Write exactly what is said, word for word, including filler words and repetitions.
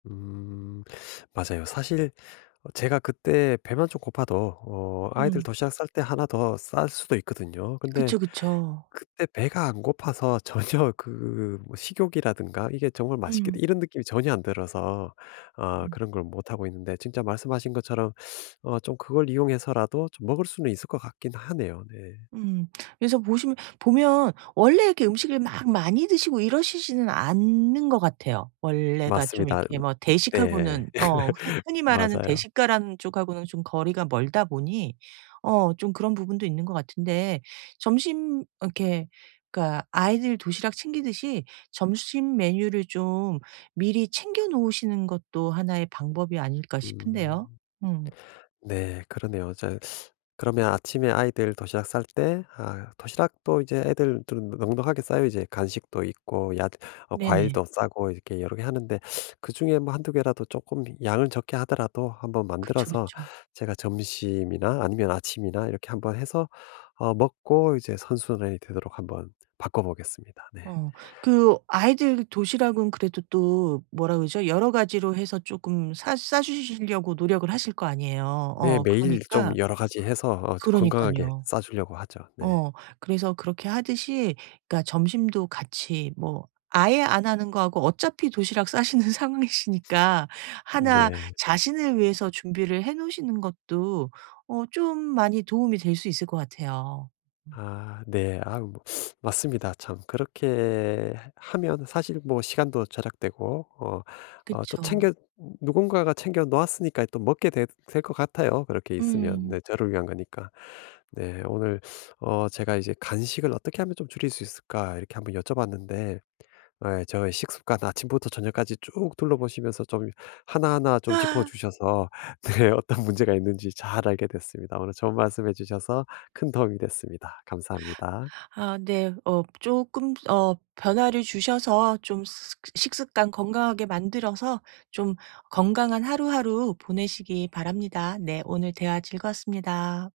음. 맞아요. 사실 어 제가 그때 배만 좀 고파도 어 아이들 음. 도시락 쌀 때 하나 더 쌀 수도 있거든요. 근데 그쵸, 그쵸. 그때 배가 안 고파서 전혀 그 뭐 식욕이라든가 '이게 정말 맛있겠다.' 음. 이런 느낌이 전혀 안 들어서 어 음. 그런 걸 못하고 있는데 진짜 말씀하신 것처럼 어 좀 그걸 이용해서라도 좀 먹을 수는 있을 것 같긴 하네요. 네. 음. 그래서 보시면 보면 원래 이렇게 음식을 막 많이 드시고 이러시지는 않는 것 같아요. 원래가 좀 맞습니다. 이렇게 음. 뭐 네. 대식하고는 어 흔히 흔히 말하는 맞아요. 대식가라는 쪽 하고는 좀 거리가 멀다 보니 어 좀 그런 부분도 있는 것 같은데 점심 이렇게 그러니까 아이들 도시락 챙기듯이 '점심 메뉴를 좀 미리 챙겨 놓으시는 것도 하나 의 방법이 아닐까?' 싶은데요. 음. 음. 네 그러네요. 어 저 그러면 아침에 아이들 도시락 쌀 때 아 도시락도 이제 애들 둘 은 넉넉하게 싸요 이제. 간식도 있고 얏 어 네네. 과일도 싸고 이렇게 여러 개 하는데 그중에 뭐 한 두 개라도 쪼끔 양을 적게 하더라도 한번 그쵸, 만들어서 그쵸. 제가 점심이나 아니면 아침이나 이렇게 한번 해서 어 먹고 이제 선순환이 되도록 한번 바꿔보겠습니다. 네. 어. 그 아이들 도시락은 그래도 또 뭐라 그러죠? 여러 가지로 해서 쪼끔 사 싸 주시려고 노력을 하실 거 아니에요. 네 어 매일 좀 그러니까 여러 가지 해서 어 저 건강하게 그러니깐요. 싸 주려고 하죠. 네. 어. 그래서 그렇게 하듯이 그러니까 점심도 같이 뭐 아예 안 하는 거하고 어차피 도시락 싸시는 상황이시니까 하나 네. 자신을 위해서 준비를 해 놓으시는 것도 어 좀 많이 도움이 될 수 있을 것 같아요. 음. 아 네. 아우 뭐 맞습니다 참. 그렇게 해 하면 사실 뭐 시간도 절약되고 어 어 또 그쵸. 챙겨 누군가가 챙겨 놓았으니까 또 먹게 되 될 것 같아요 그렇게 있으면 네 음. 저를 위한 거니까. 네. 오늘 어 제가 이제 "간식을 어떻게 하면 좀 줄일 수 있을까?" 이렇게 한번 여쭤봤는데 예 저희 식습관 아침부터 저녁까지 쭉 둘러보시면서 좀 하나하나 좀 아. 짚어주셔서 네 어떤 문제가 있는지 잘 알게 됐습니다. 오늘 좋은 말씀 해 주셔서 큰 도움이 됐습니다. 감사합니다. 아 네. 어 쪼끔 어 변화를 주셔서 좀 스 식습관 건강하게 만들어서 좀 건강한 하루하루 보내시기 바랍니다. 네 오늘 대화 즐거웠습니다.